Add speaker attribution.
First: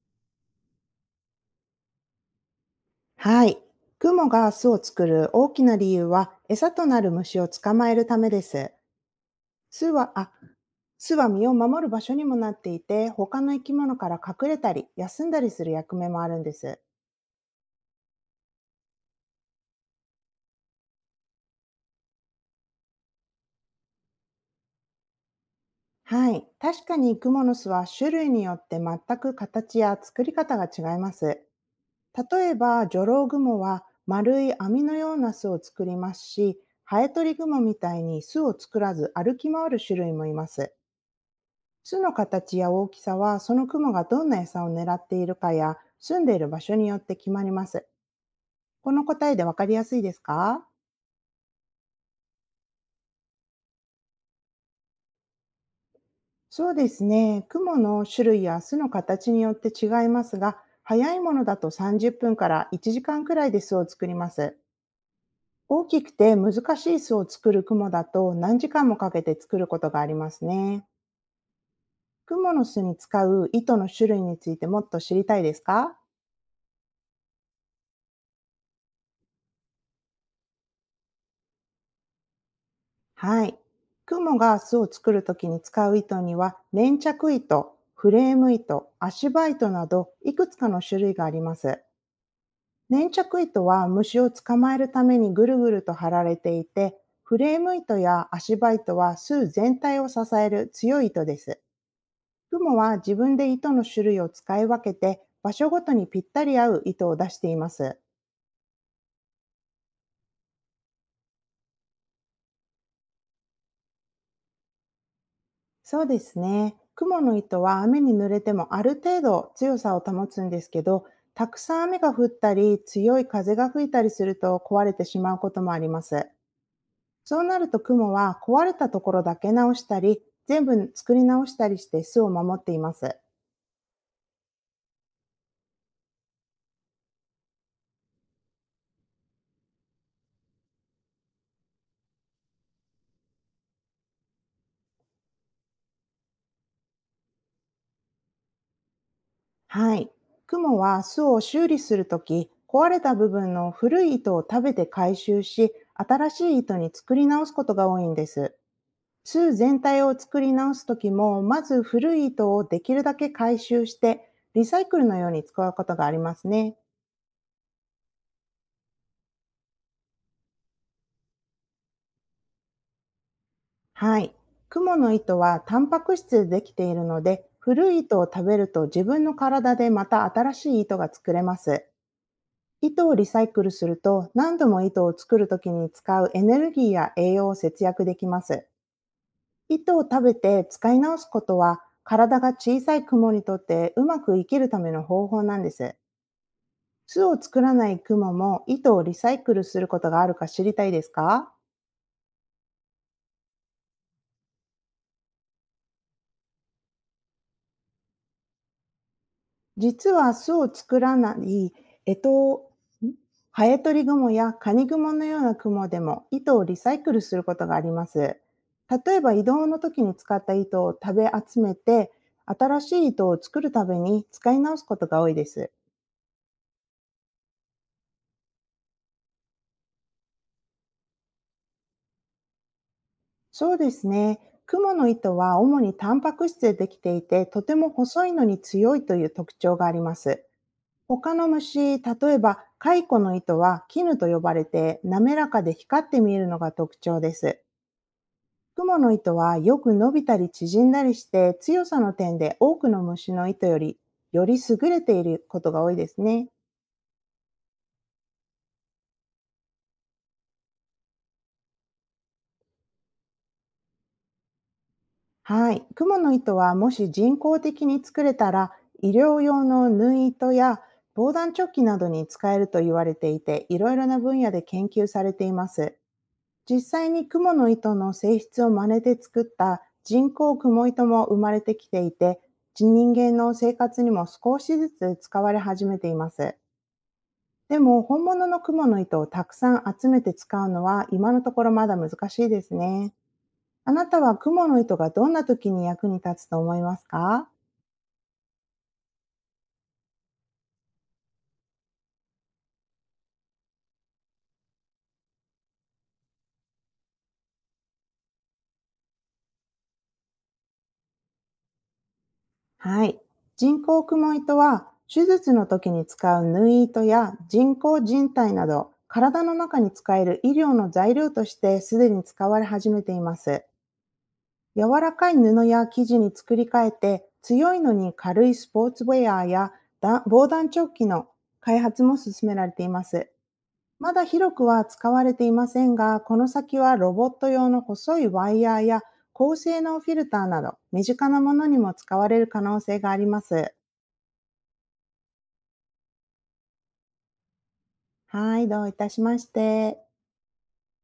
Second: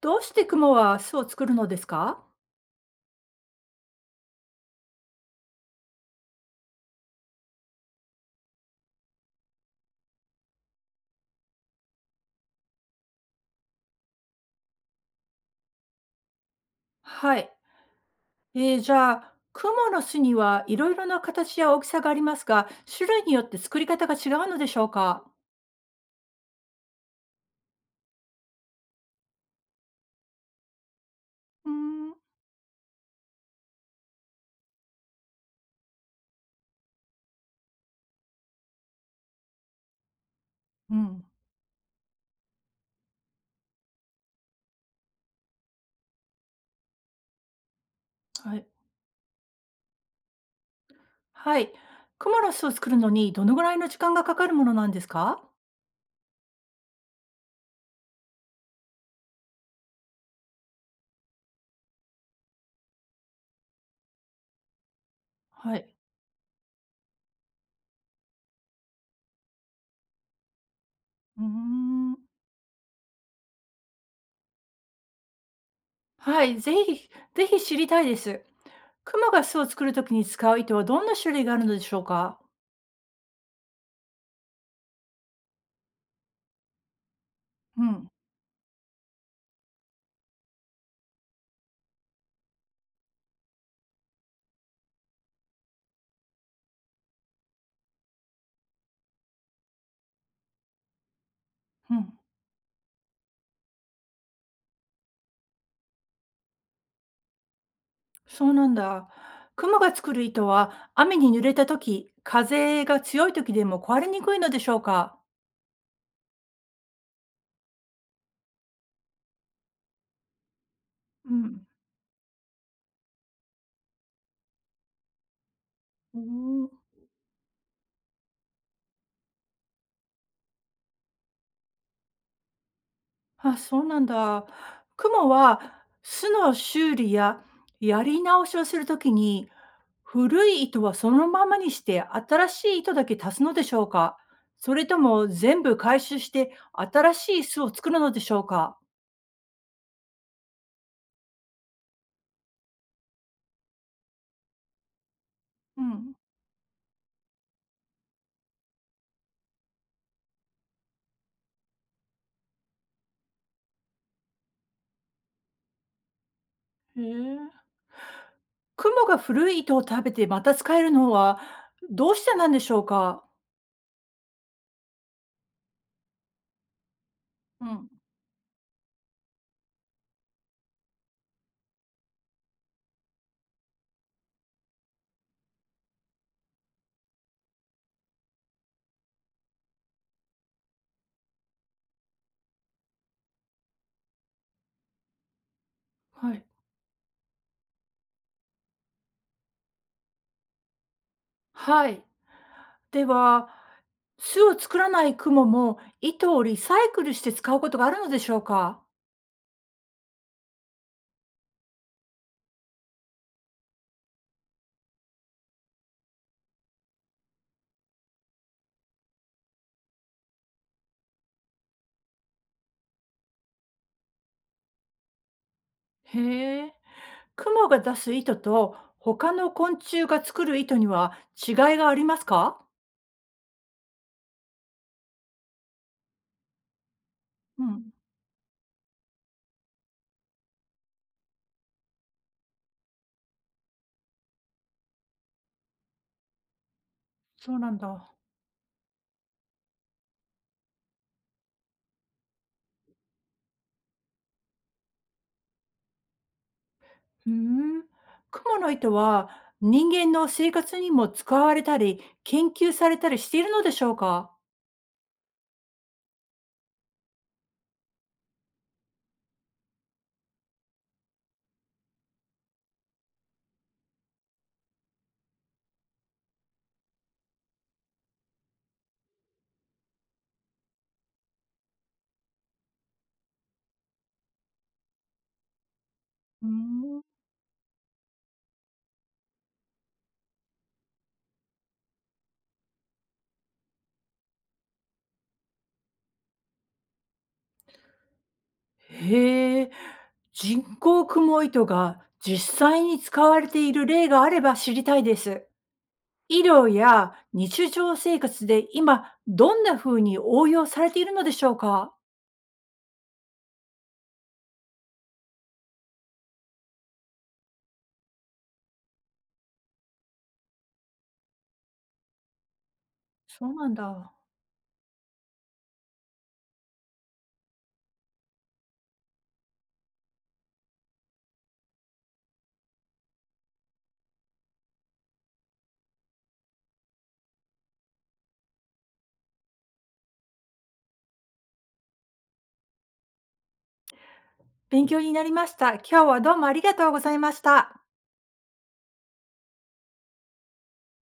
Speaker 1: どうして雲は巣を作るのですか？
Speaker 2: はい。雲が巣を作る大きな理由は、餌となる虫を捕まえるためです。巣は、あ、巣は身を守る場所にもなっていて、他の生き物から隠れたり、休んだりする役目もあるんです。
Speaker 1: はい。じゃあ、雲の巣にはいろいろな形や大きさがありますが、種類によって作り方が違うのでしょうか？
Speaker 2: はい。確かに蜘蛛の巣は種類によって全く形や作り方が違います。
Speaker 1: うーん。
Speaker 2: 例えば、ジョロウグモは丸い網のような巣を作りますし、ハエトリグモみたいに巣を作らず歩き回る種類もいます。
Speaker 1: うん。
Speaker 2: 巣の形や大きさは、そのクモがどんな餌を狙っているかや、住んでいる場所によって決まります。
Speaker 1: はい。
Speaker 2: この答えでわかりやすいですか？
Speaker 1: はい。雲の巣を作るのにどのぐらいの時間がかかるものなんですか？
Speaker 2: そうですね。クモの種類や巣の形によって違いますが、早いものだと30分から1時間くらいで巣を作ります。
Speaker 1: は
Speaker 2: 大
Speaker 1: い。
Speaker 2: きくて難しい巣を作るクモだと、何時間もかけて作ることがありますね。
Speaker 1: うーん。
Speaker 2: クモの巣に使う糸の種類についてもっと知りたいですか？
Speaker 1: はい。ぜひ、知りたいです。雲が巣を作るときに使う糸はどんな種類があるのでしょうか？
Speaker 2: はい。雲が巣を作るときに使う糸には、粘着糸、
Speaker 1: うん。
Speaker 2: フレーム糸、足場糸など、いくつかの種類があります。粘着糸は虫を捕まえるためにぐるぐると張られていて、フレーム糸や足場糸は巣全体を支える強い糸です。
Speaker 1: うん。
Speaker 2: 雲は自分で糸の種類を使い分けて、場所ごとにぴったり合う糸を出しています。
Speaker 1: そうなんだ。雲が作る糸は雨に濡れた時、風が強い時でも壊れにくいのでしょうか。
Speaker 2: そうですね。雲の糸は雨に濡れてもある程度強さを保つんですけど、
Speaker 1: う
Speaker 2: たく
Speaker 1: ん。
Speaker 2: さん雨が降ったり強い風が吹いたりすると壊れてしまうこともありま
Speaker 1: う
Speaker 2: す。
Speaker 1: ん。
Speaker 2: そうなると、雲は壊れたところだけ直したり、全部作り直したりして巣を守っています。
Speaker 1: あ、そうなんだ。雲は巣の修理ややり直しをするときに、古い糸はそのままにして新しい糸だけ足すのでしょうか。それとも全部回収して新しい巣を作るのでしょうか。
Speaker 2: はい。雲は巣を修理するとき、壊れた部分の古い糸を食べて回収し、
Speaker 1: うん。
Speaker 2: 新しい糸に作り直すことが多いんです。巣全体を作り直すときも、まず古い糸をできるだけ回収して、リサイクルのように使うことがありますね。
Speaker 1: へえ。雲が古い糸を食べてまた使えるのはどうしてなんでしょうか？
Speaker 2: はい。クモの糸はタンパク質でできているので、
Speaker 1: うん。
Speaker 2: 古い糸を食べると自分の体でまた新しい糸が作れます。糸をリサイクルすると、何度も糸を作るときに使うエネルギーや栄養を節約できます。糸を食べて使い直すことは、体が小さいクモにとってうまく生きるための方法なんです。
Speaker 1: はい。
Speaker 2: 巣を作らないクモも糸をリサイクルすることがあるか知りたいですか？
Speaker 1: はい。では、巣を作らないクモも糸をリサイクルして使うことがあるのでしょうか？
Speaker 2: 実は巣を作らないエトウ、んハエトリグモやカニグモのようなクモでも糸をリサイクルすることがあります。例えば移動の時に使った糸を食べ集めて、新しい糸を作るために使い直すことが多いです。
Speaker 1: へえ。クモが出す糸と他の昆虫が作る糸には違いがありますか？
Speaker 2: そうですね。クモの糸は主にタンパク質でできていて、と
Speaker 1: う
Speaker 2: て
Speaker 1: ん。
Speaker 2: も細いのに強いという特徴があります。他の虫、例えばカイコの糸は絹と呼ばれて、滑らかで光って見えるのが特徴で
Speaker 1: そう
Speaker 2: す。
Speaker 1: なんだ。
Speaker 2: クモの糸はよく伸びたり縮んだりして、強さの点で多くの虫の糸より優れていることが多いですね。
Speaker 1: ふーん。クモの糸は人間の生活にも使われたり、研究されたりしているのでしょうか？
Speaker 2: はい。クモの糸はもし人工的に作れたら、医療用の縫い糸や防弾チョッキなどに使えると言われていて、いろいろな分野で研究されています。実際に蜘蛛の糸の性質を真似て作った人工蜘蛛糸も生まれてきていて、人間の生活にも少しずつ使われ始めていま
Speaker 1: うー
Speaker 2: す。
Speaker 1: ん。
Speaker 2: でも本物の蜘蛛の糸をたくさん集めて使うのは、今のところまだ難しいですね。あなたは蜘蛛の糸がどんな時に役に立つと思いますか？
Speaker 1: へえ。人工雲糸が実際に使われている例があれば知りたいです。医療や日常生活で今どんな風に応用されているのでしょうか？
Speaker 2: はい。人工クモ糸は、手術の時に使う縫い糸や人工人体など、体の中に使える医療の材料としてすでに使われ始めていま
Speaker 1: そう
Speaker 2: す。
Speaker 1: なんだ。
Speaker 2: 柔らかい布や生地に作り変えて、強いのに軽いスポーツウェアや防弾チョッキの開発も進められています。まだ広くは使われていませんが、この先はロボット用の細いワイヤーや高性能フィルターなど、身近なものにも使われる可能性があります。
Speaker 1: 勉強になりました。今日はどうもありがとうございました。
Speaker 2: はい、どういたしまして。